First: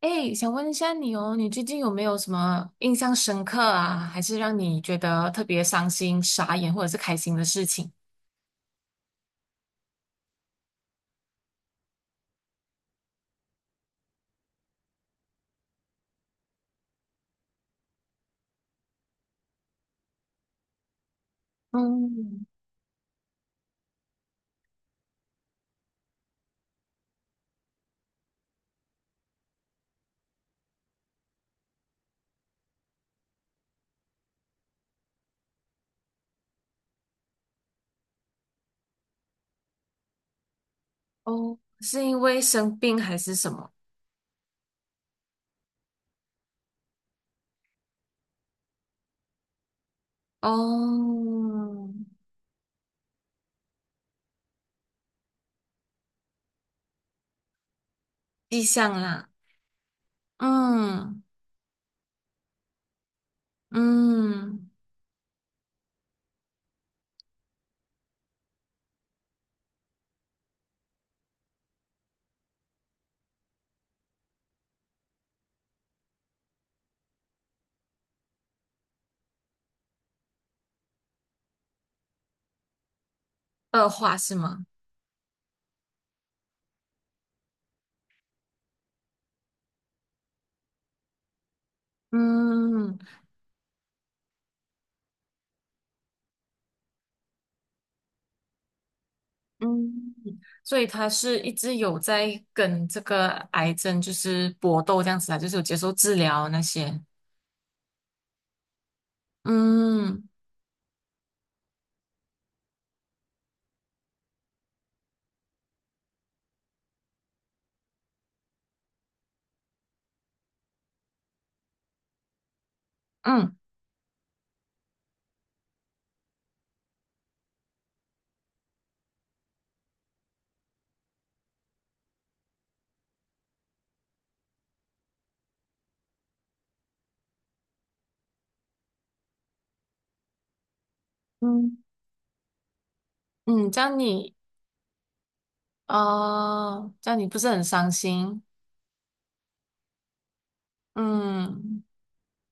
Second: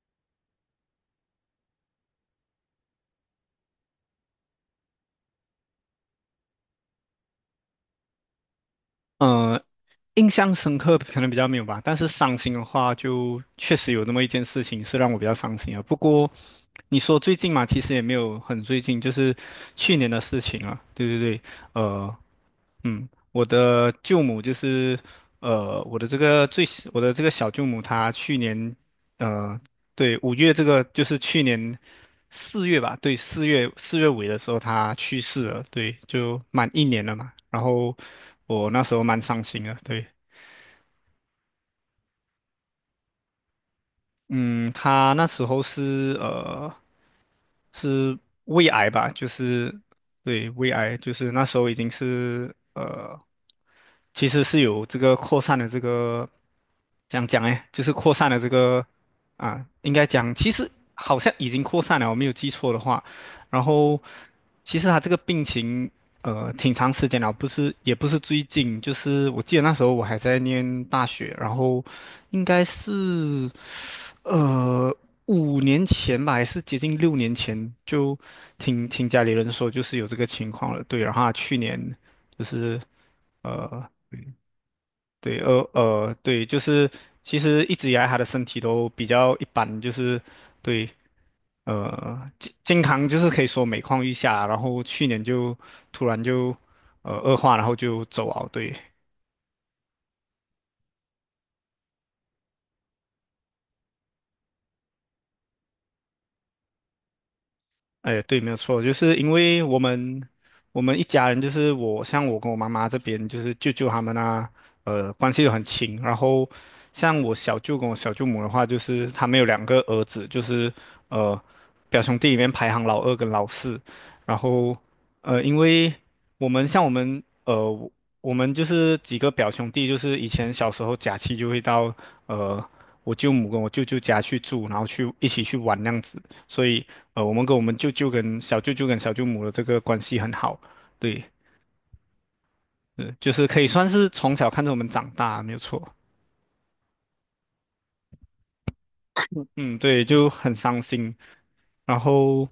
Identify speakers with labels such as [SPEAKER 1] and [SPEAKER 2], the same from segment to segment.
[SPEAKER 1] 哎，想问一下你哦，你最近有没有什么印象深刻啊，还是让你觉得特别伤心、傻眼或者是开心的事情？
[SPEAKER 2] 嗯，印象深刻可能比较没有吧，但是伤心的话，就确实有那么一件事情是让我比较伤心啊。不过你说最近嘛，其实也没有很最近，就是去年的事情啊。对对对，呃，
[SPEAKER 1] 嗯，
[SPEAKER 2] 嗯，我的舅母就是，我的这个小舅母，她去年呃对，五月这个就是去年四月吧，对，四月四月尾的时候他去世了，对，就满一年了嘛。然后我那时候蛮伤心的，对，
[SPEAKER 1] 哦，是因为生病还是什么？
[SPEAKER 2] 嗯，他那时候是是胃癌吧，就是对胃癌，就是那时候已
[SPEAKER 1] 哦，
[SPEAKER 2] 经是其实是有这个扩散的这个讲讲哎，就是扩散的这
[SPEAKER 1] 迹
[SPEAKER 2] 个
[SPEAKER 1] 象啦，
[SPEAKER 2] 啊，应该讲其实好
[SPEAKER 1] 嗯
[SPEAKER 2] 像已经扩散了，我没有记错的话。然后
[SPEAKER 1] 嗯，
[SPEAKER 2] 其实他这个病情挺长时间了，不是也不是最近，就是我记得那时候我还在念大学，然后应该是。呃，5年前吧，还是接近6年前，就听听家里人说，就是有这个情况了。对，然后他去年就是呃，
[SPEAKER 1] 恶化是吗？
[SPEAKER 2] 对，对，就是其实一直以来他的身体都比较一般，就是对，健健
[SPEAKER 1] 嗯
[SPEAKER 2] 康就是可以说每况愈下，然后去年就突然就恶化，然后就走啊，对。
[SPEAKER 1] 嗯，所以他是一直有在跟这个癌症就是搏斗这样子啊，就是有接受治疗那些。
[SPEAKER 2] 哎，对，没有错，就是因为我们
[SPEAKER 1] 嗯
[SPEAKER 2] 我们一家人，就是我像我跟我妈妈这边，就是舅舅他们啊，关系都很亲。然后像我小舅跟我小舅母的话，就是他们有2个儿子，就是呃表兄弟里面排行老二跟老
[SPEAKER 1] 嗯
[SPEAKER 2] 四。然后因为我们就是几个表兄弟，就是以前小时候假期就会到呃我舅母跟我舅舅家去住，然后去一起去玩那样子。所以我们跟我们舅舅跟小舅舅跟小舅母的这个关系很好，对，
[SPEAKER 1] 嗯。
[SPEAKER 2] 就是可以
[SPEAKER 1] 嗯，
[SPEAKER 2] 算是从小看着我们长大，没有错。
[SPEAKER 1] 这样你不是很伤心？
[SPEAKER 2] 嗯，对，就很伤心。
[SPEAKER 1] 嗯
[SPEAKER 2] 然后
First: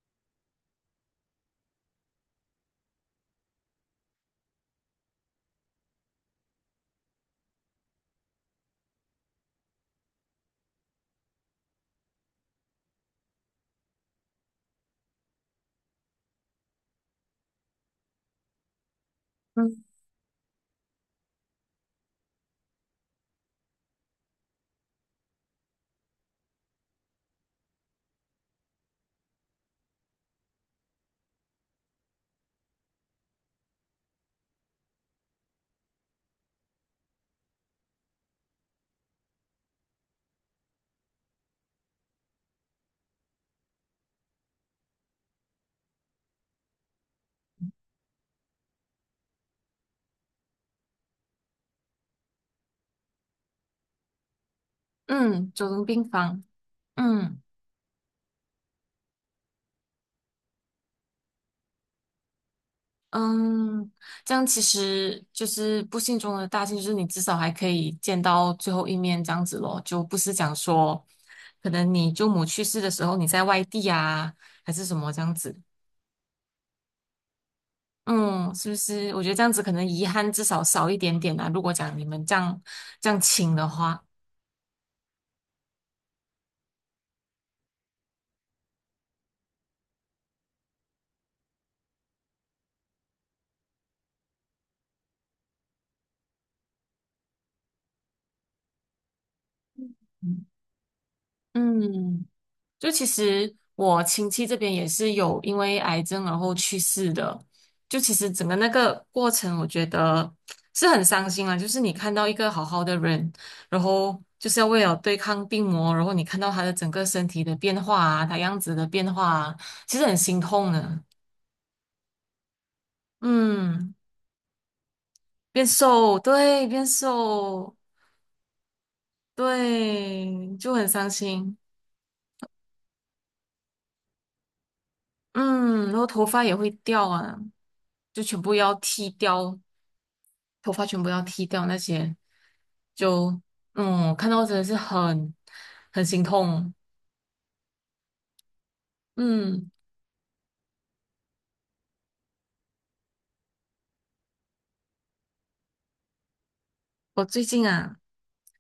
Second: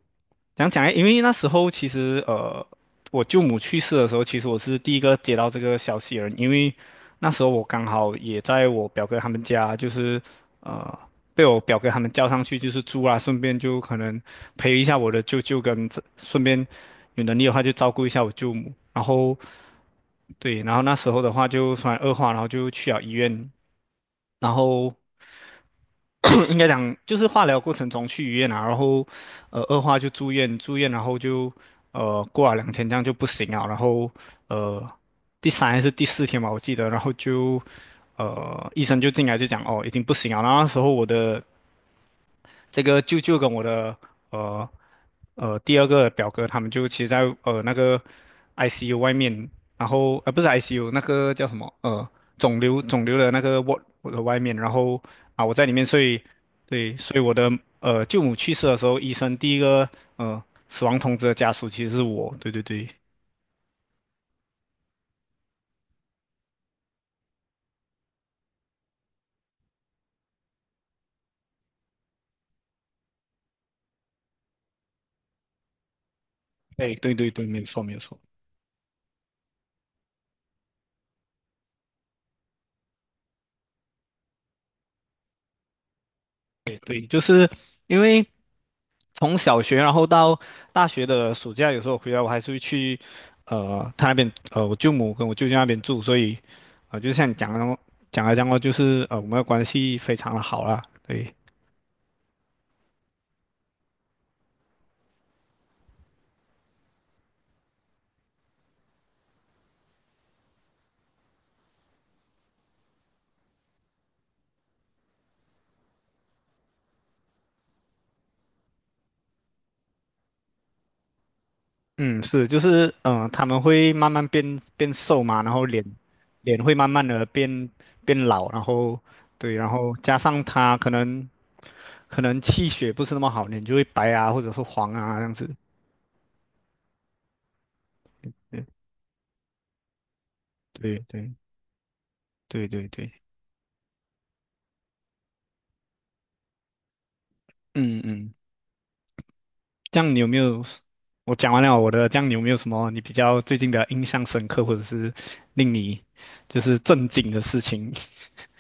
[SPEAKER 2] 讲讲诶，因为那时候其实我舅母去世的时候，其实我是第一个接到这个消息的人，因为那时候我刚好也在我表哥他们家，就是呃被我表哥他们叫上去就是住啦，顺便就可能陪一下我的舅舅跟这，顺便有能力的话就照顾一下我舅母。然后
[SPEAKER 1] 嗯
[SPEAKER 2] 对，然后那时候的话就突然恶化，然后就去了医院，然后 应该讲就是化疗过程中去医院啊，然后恶化就住院，住院然后就过了2天这样就不行了，然后呃第三还是第四天吧，我记得，然后就医生就进来就讲哦已经不行了，然后那时候我的这个舅舅跟我的呃第二个表哥，他们就其实在那个 ICU 外面，然后不是 ICU 那个叫什么肿瘤的那个 w a 的外面，然后啊我
[SPEAKER 1] 嗯，
[SPEAKER 2] 在
[SPEAKER 1] 走
[SPEAKER 2] 里面，
[SPEAKER 1] 进病
[SPEAKER 2] 睡，
[SPEAKER 1] 房，
[SPEAKER 2] 对，所以我
[SPEAKER 1] 嗯
[SPEAKER 2] 的舅母去世的时候，医生第一个呃死亡通知的家属其实是我，对对对，
[SPEAKER 1] 嗯，这样其实就是不幸中的大幸，就是你至少还可以见到最后一面，这样子咯，就不是讲说，可能你舅母去世的时候你在外地啊，还是什么这样子，
[SPEAKER 2] 哎对对对，没有错没有错，
[SPEAKER 1] 嗯，是不是？我觉得这样子可能遗憾至少少一点点啊，如果讲你们这样亲的话，
[SPEAKER 2] 对对，就是因为，从小学然后到大学的暑假，有时候回来我还是会去，他那边我舅母跟我舅舅那边住，所以，就像你讲的那么讲来讲过，就是我们的关系非常的
[SPEAKER 1] 嗯。
[SPEAKER 2] 好啦。对，
[SPEAKER 1] 嗯就其实我亲戚这边也是有因为癌症然后去世的，就其实整个那个过程，我觉得是很伤心啊。就是你看到一个好好的人，然后就是要为了对抗病魔，然后你看到他的整个身体的变化啊，他样子的变化啊，其实很心痛的。
[SPEAKER 2] 嗯，是，就是他们会
[SPEAKER 1] 嗯，
[SPEAKER 2] 慢慢变瘦嘛，然后
[SPEAKER 1] 变
[SPEAKER 2] 脸
[SPEAKER 1] 瘦，
[SPEAKER 2] 脸
[SPEAKER 1] 对，
[SPEAKER 2] 会
[SPEAKER 1] 变
[SPEAKER 2] 慢慢的变
[SPEAKER 1] 瘦，
[SPEAKER 2] 变老，然后对，然后加上
[SPEAKER 1] 对，就
[SPEAKER 2] 他
[SPEAKER 1] 很
[SPEAKER 2] 可
[SPEAKER 1] 伤
[SPEAKER 2] 能
[SPEAKER 1] 心。
[SPEAKER 2] 可能气血不是那么好，脸就会白啊，或者是黄啊这样子。
[SPEAKER 1] 嗯，然后头发也会掉啊，就全部要剃掉。头发
[SPEAKER 2] 对
[SPEAKER 1] 全部要
[SPEAKER 2] 对
[SPEAKER 1] 剃掉那些，
[SPEAKER 2] 对对对对，
[SPEAKER 1] 就嗯，看到真的是很很心痛。
[SPEAKER 2] 嗯嗯。
[SPEAKER 1] 嗯。
[SPEAKER 2] 这样你有没有？我讲完了我的，这样你有没有什么你比较最近的印象深刻，或者是令你就是震
[SPEAKER 1] 我
[SPEAKER 2] 惊的
[SPEAKER 1] 最
[SPEAKER 2] 事
[SPEAKER 1] 近
[SPEAKER 2] 情？
[SPEAKER 1] 啊，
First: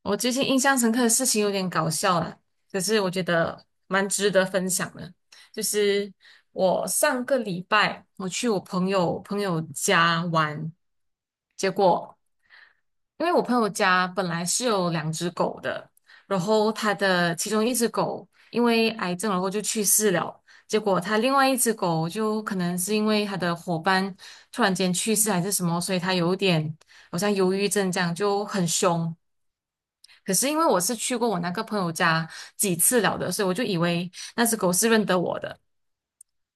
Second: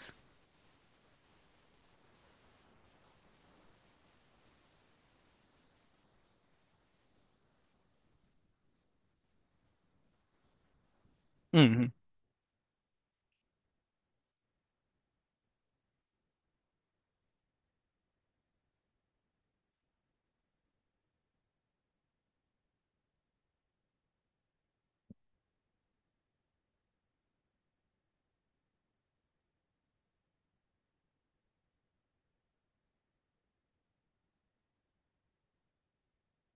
[SPEAKER 1] 我最近印象深刻的事情有点搞笑啦，可是我觉得蛮值得分享的。就是我上个礼拜我去我朋友朋友家玩，结
[SPEAKER 2] 嗯，嗯，
[SPEAKER 1] 果因为我朋友家本来是有两只狗的，然后他的其中一只狗因为癌症然后就去世了。结果他另外一只狗就可能是因为他的伙伴突然间去世还是什么，所以他有点好像忧郁症这样就很凶。可是因为我是去过我那个朋友家几次了的，所以我就以为那只狗是认得我的。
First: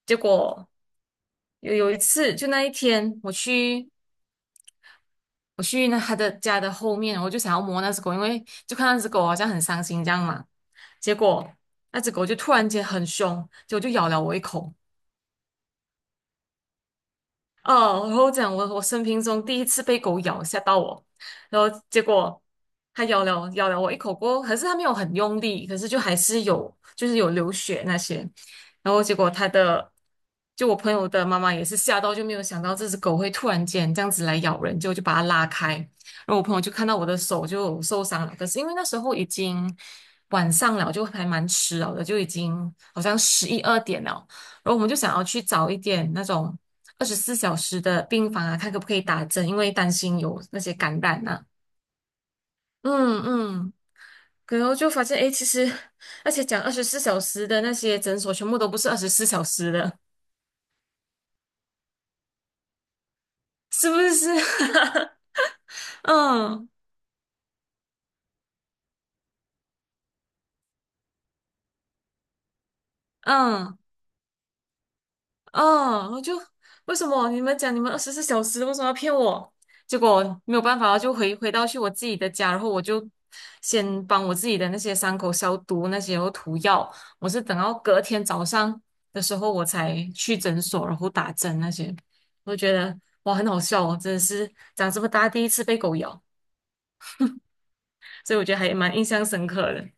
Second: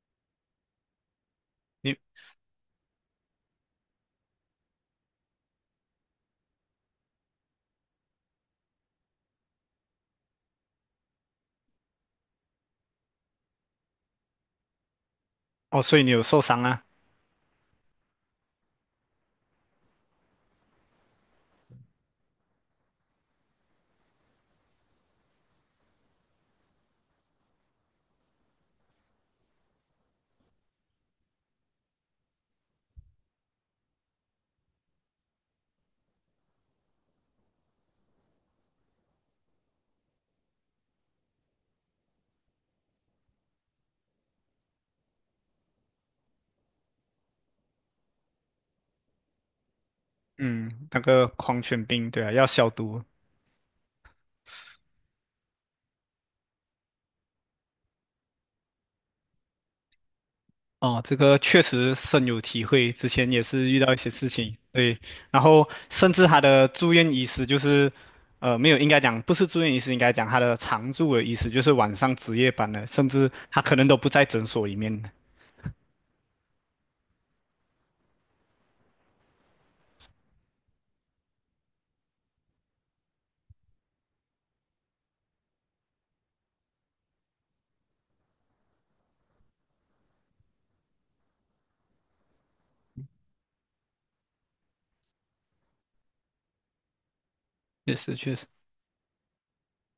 [SPEAKER 1] 结果有
[SPEAKER 2] 你
[SPEAKER 1] 一次，就那一天，我去那他的家的后面，我就想要摸那只狗，因为就看那只狗好像很伤心这样嘛。结果那只狗就突然间很凶，结果就咬了我一口。
[SPEAKER 2] 哦，所以你有受伤啊？
[SPEAKER 1] 哦，然后讲我生平中第一次被狗咬，吓到我，然后结果它咬了我一口锅，可是它没有很用力，可是就还是有就是有流血那些，然后结果它的就我朋友的妈妈也是吓到，就没有想到这只狗会突然间这样子来咬人，就把它拉开，然后我朋友就看到我的手就受伤了，可是因为那时候已经晚上了，就还蛮迟了的，就已经好像11、12点了。然后我们就想要去找一点那种二十四小时的病房啊，看可不可以打针，因为担心有那
[SPEAKER 2] 嗯，
[SPEAKER 1] 些感
[SPEAKER 2] 那个
[SPEAKER 1] 染啊。
[SPEAKER 2] 狂犬病，对啊，要消毒。
[SPEAKER 1] 嗯嗯，然后就发现，诶，其实而且讲二十四小时的那些诊所，全部都不是二十四小时的，
[SPEAKER 2] 哦，这个确实深有体会，之前也是遇
[SPEAKER 1] 是
[SPEAKER 2] 到一
[SPEAKER 1] 不
[SPEAKER 2] 些
[SPEAKER 1] 是？
[SPEAKER 2] 事情，对，然后 甚至他的
[SPEAKER 1] 嗯
[SPEAKER 2] 住院医师就是，没有，应该讲不是住院医师，应该讲他的常住的医师，就是晚上值夜班的，甚至他可
[SPEAKER 1] 嗯。
[SPEAKER 2] 能都不在诊所里面的，
[SPEAKER 1] 啊！我就为什么你们讲你们二十四小时，为什么要骗我？结果没有办法，就回到去我自己的家，然后我就先帮我自己的那些伤口消毒，那些然后涂药。我是等到隔天早上的时候，我才去诊所，然后打针那些。我觉得哇，很好笑哦，真的是长这么大第一次被狗咬，
[SPEAKER 2] 确实
[SPEAKER 1] 所
[SPEAKER 2] 确
[SPEAKER 1] 以我
[SPEAKER 2] 实。
[SPEAKER 1] 觉得还蛮印象深刻的。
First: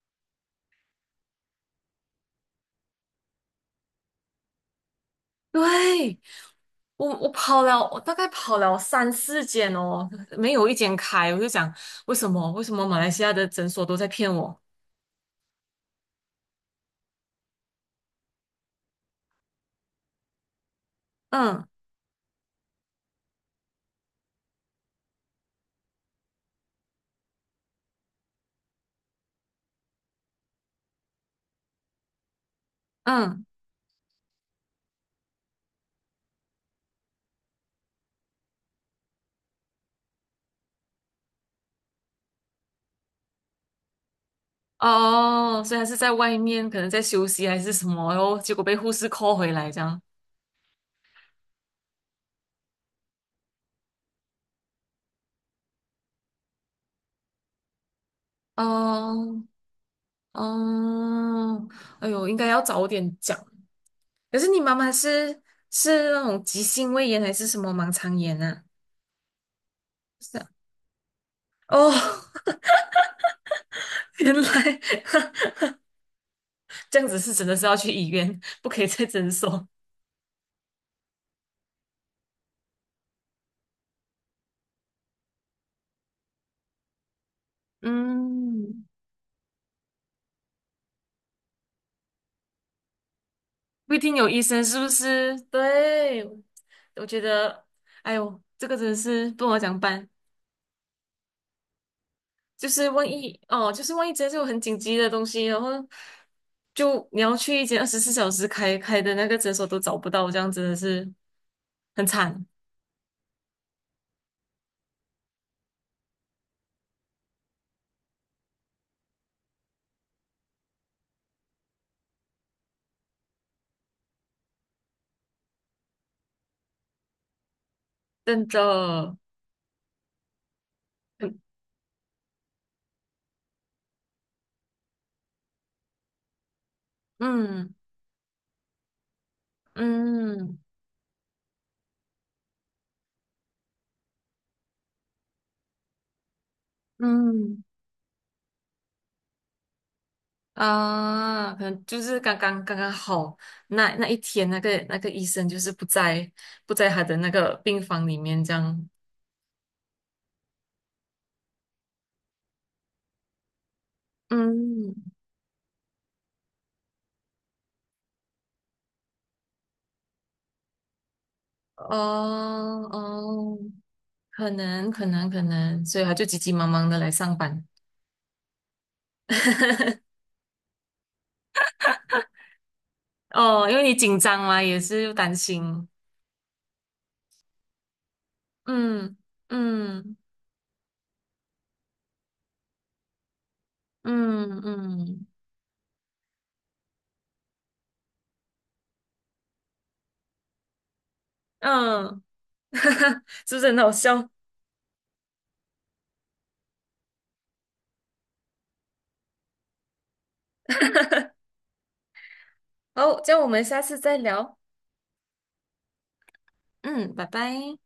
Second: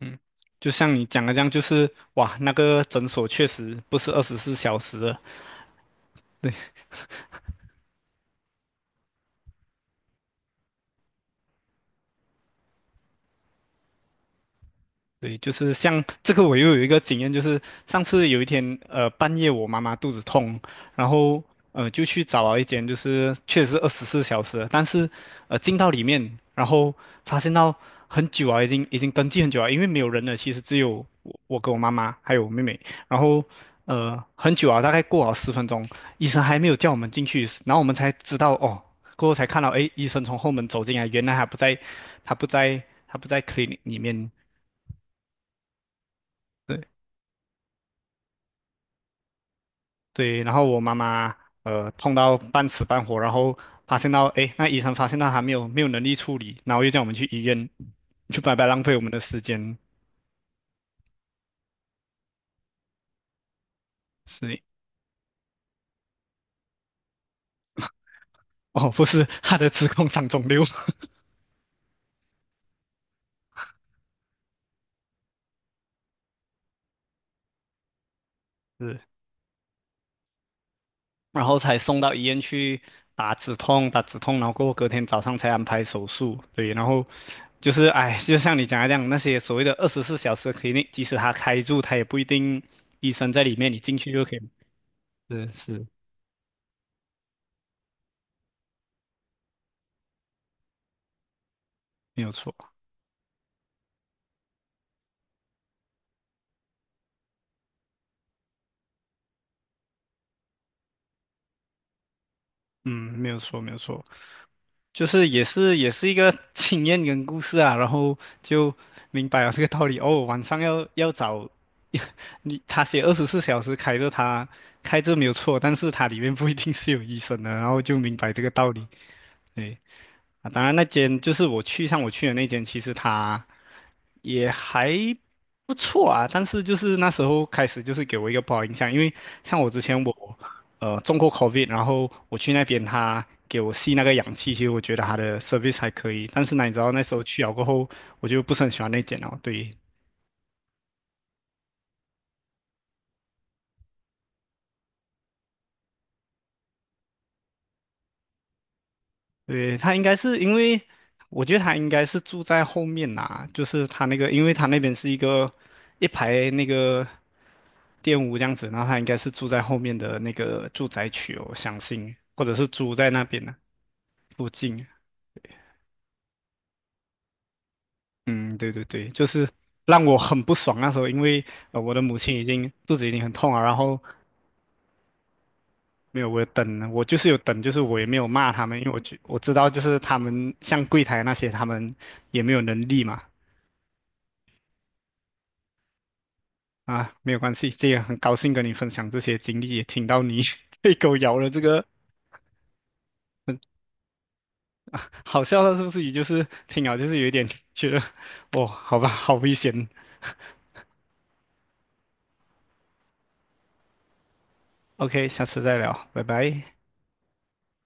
[SPEAKER 2] 嗯，就像你讲的这样，就是哇，那个诊所确实不是二十四小时的，
[SPEAKER 1] 对，我跑了，我大概跑了3、4间哦，没有一间开，我就想为什么？为什么马来西亚的诊所都在骗我？
[SPEAKER 2] 对，就是像这个，我又有一个经验，就是上次有一天，半夜我妈妈肚子痛，然后
[SPEAKER 1] 嗯
[SPEAKER 2] 就去找了一间，就是确实是二十四小时的但是进到里面，然后发现到很久啊，已经登记很久了，因为没有人了，其实只有我跟我妈妈还有我妹妹，然后
[SPEAKER 1] 嗯，
[SPEAKER 2] 很久啊，大概过了10分钟，医生还没有叫我们进去，然后我们才知道哦，过后才看到，诶，医生从后门走进来，原来他不在，他不在，他不在 clinic 里面。
[SPEAKER 1] 哦，所以他是在外面，可
[SPEAKER 2] 对。
[SPEAKER 1] 能在休息还是什么，然后结果被护士 call 回来这样。
[SPEAKER 2] 对，然后我妈妈痛到半死半活，然后发现到，诶，那医生发现到她没有能力处理，然后又叫我们去医院，就白白浪费我们的时
[SPEAKER 1] 哦
[SPEAKER 2] 间。
[SPEAKER 1] 哦，哎呦，应该要早点讲。可是你
[SPEAKER 2] 是，
[SPEAKER 1] 妈妈是是那种急性胃炎还是什么盲肠炎啊？
[SPEAKER 2] 哦，不是，她的子宫长
[SPEAKER 1] 是
[SPEAKER 2] 肿
[SPEAKER 1] 啊
[SPEAKER 2] 瘤，
[SPEAKER 1] 哦，原来 这样子是真的是要去医院，不可以
[SPEAKER 2] 是，
[SPEAKER 1] 在诊所。
[SPEAKER 2] 然后才送到医院去打止痛，打止痛，然后过后隔天早上才安排手术。对，然后就是，哎，就像你讲
[SPEAKER 1] 嗯，
[SPEAKER 2] 的这样，那些所谓的二十四小时 c l i 即使他开住，他也不一定医生在里面，你
[SPEAKER 1] 不
[SPEAKER 2] 进
[SPEAKER 1] 一
[SPEAKER 2] 去
[SPEAKER 1] 定
[SPEAKER 2] 就
[SPEAKER 1] 有
[SPEAKER 2] 可以。
[SPEAKER 1] 医生，是不是？
[SPEAKER 2] 是是，
[SPEAKER 1] 对，我觉得，哎呦，这个真的是不好讲办。
[SPEAKER 2] 没有错，
[SPEAKER 1] 就是万一哦，就是万一真的是有很紧急的东西，然后就你要去一间二十四小时开开的那个诊所都找不到，这样真的是很惨，
[SPEAKER 2] 嗯，没有错，没有错。就是也是一个 经验跟故事啊，然后就明白了这个道理。哦，晚上找 你，他写二十四小时开着他开着没有错，但是它里面不一定是有医生的，然后就明白这
[SPEAKER 1] 真
[SPEAKER 2] 个道理。
[SPEAKER 1] 的。
[SPEAKER 2] 对啊，当然那间就是我去的那间，其实他，也还不错啊，但是就是那时候开
[SPEAKER 1] 嗯
[SPEAKER 2] 始就是给我一个不好印象，因为像我之前
[SPEAKER 1] 嗯
[SPEAKER 2] 中过 COVID，然后我去那边他给我吸那个氧气，其实我觉得他的 service 还可以，但是呢，你知道那时候去了
[SPEAKER 1] 嗯。
[SPEAKER 2] 过
[SPEAKER 1] 嗯
[SPEAKER 2] 后，我就不是很喜欢那间了，对。
[SPEAKER 1] 啊，可能就是刚刚好，那一天那个医生就是不在他的那个病房里面这样，
[SPEAKER 2] 对，他应该是因为，我觉得他应该是住在后面呐，就是他那个，因为他那边
[SPEAKER 1] 嗯，
[SPEAKER 2] 是一个一排那个店屋这样子，然后他应该是住在后面的那个住宅区哦，我相
[SPEAKER 1] 哦
[SPEAKER 2] 信，或者是租在那边的。
[SPEAKER 1] 哦，
[SPEAKER 2] 路
[SPEAKER 1] 可
[SPEAKER 2] 径，
[SPEAKER 1] 能可能可能，所以他就急急忙忙的来上班，
[SPEAKER 2] 嗯，对对对，就是 让我很不爽那时候，因为我的母亲已经肚子已经很痛了，
[SPEAKER 1] 哦，
[SPEAKER 2] 然
[SPEAKER 1] 因为你
[SPEAKER 2] 后
[SPEAKER 1] 紧张嘛，也是又担心，
[SPEAKER 2] 没有我有等，我就是有等，就是我也没有骂他们，因为
[SPEAKER 1] 嗯
[SPEAKER 2] 我知道就是
[SPEAKER 1] 嗯
[SPEAKER 2] 他们像柜台那些他们也没有能力嘛，
[SPEAKER 1] 嗯嗯
[SPEAKER 2] 啊，没有关系，这也很高兴跟你分享这些经历，也听到你 被狗咬了这个
[SPEAKER 1] 嗯，是不是很好笑？
[SPEAKER 2] 好笑的，是不是？也就是听了就是有一点觉得，哦，好吧，好危险。
[SPEAKER 1] 好，这样我们下次再聊，
[SPEAKER 2] OK，下次再聊，拜拜。
[SPEAKER 1] 嗯，拜拜。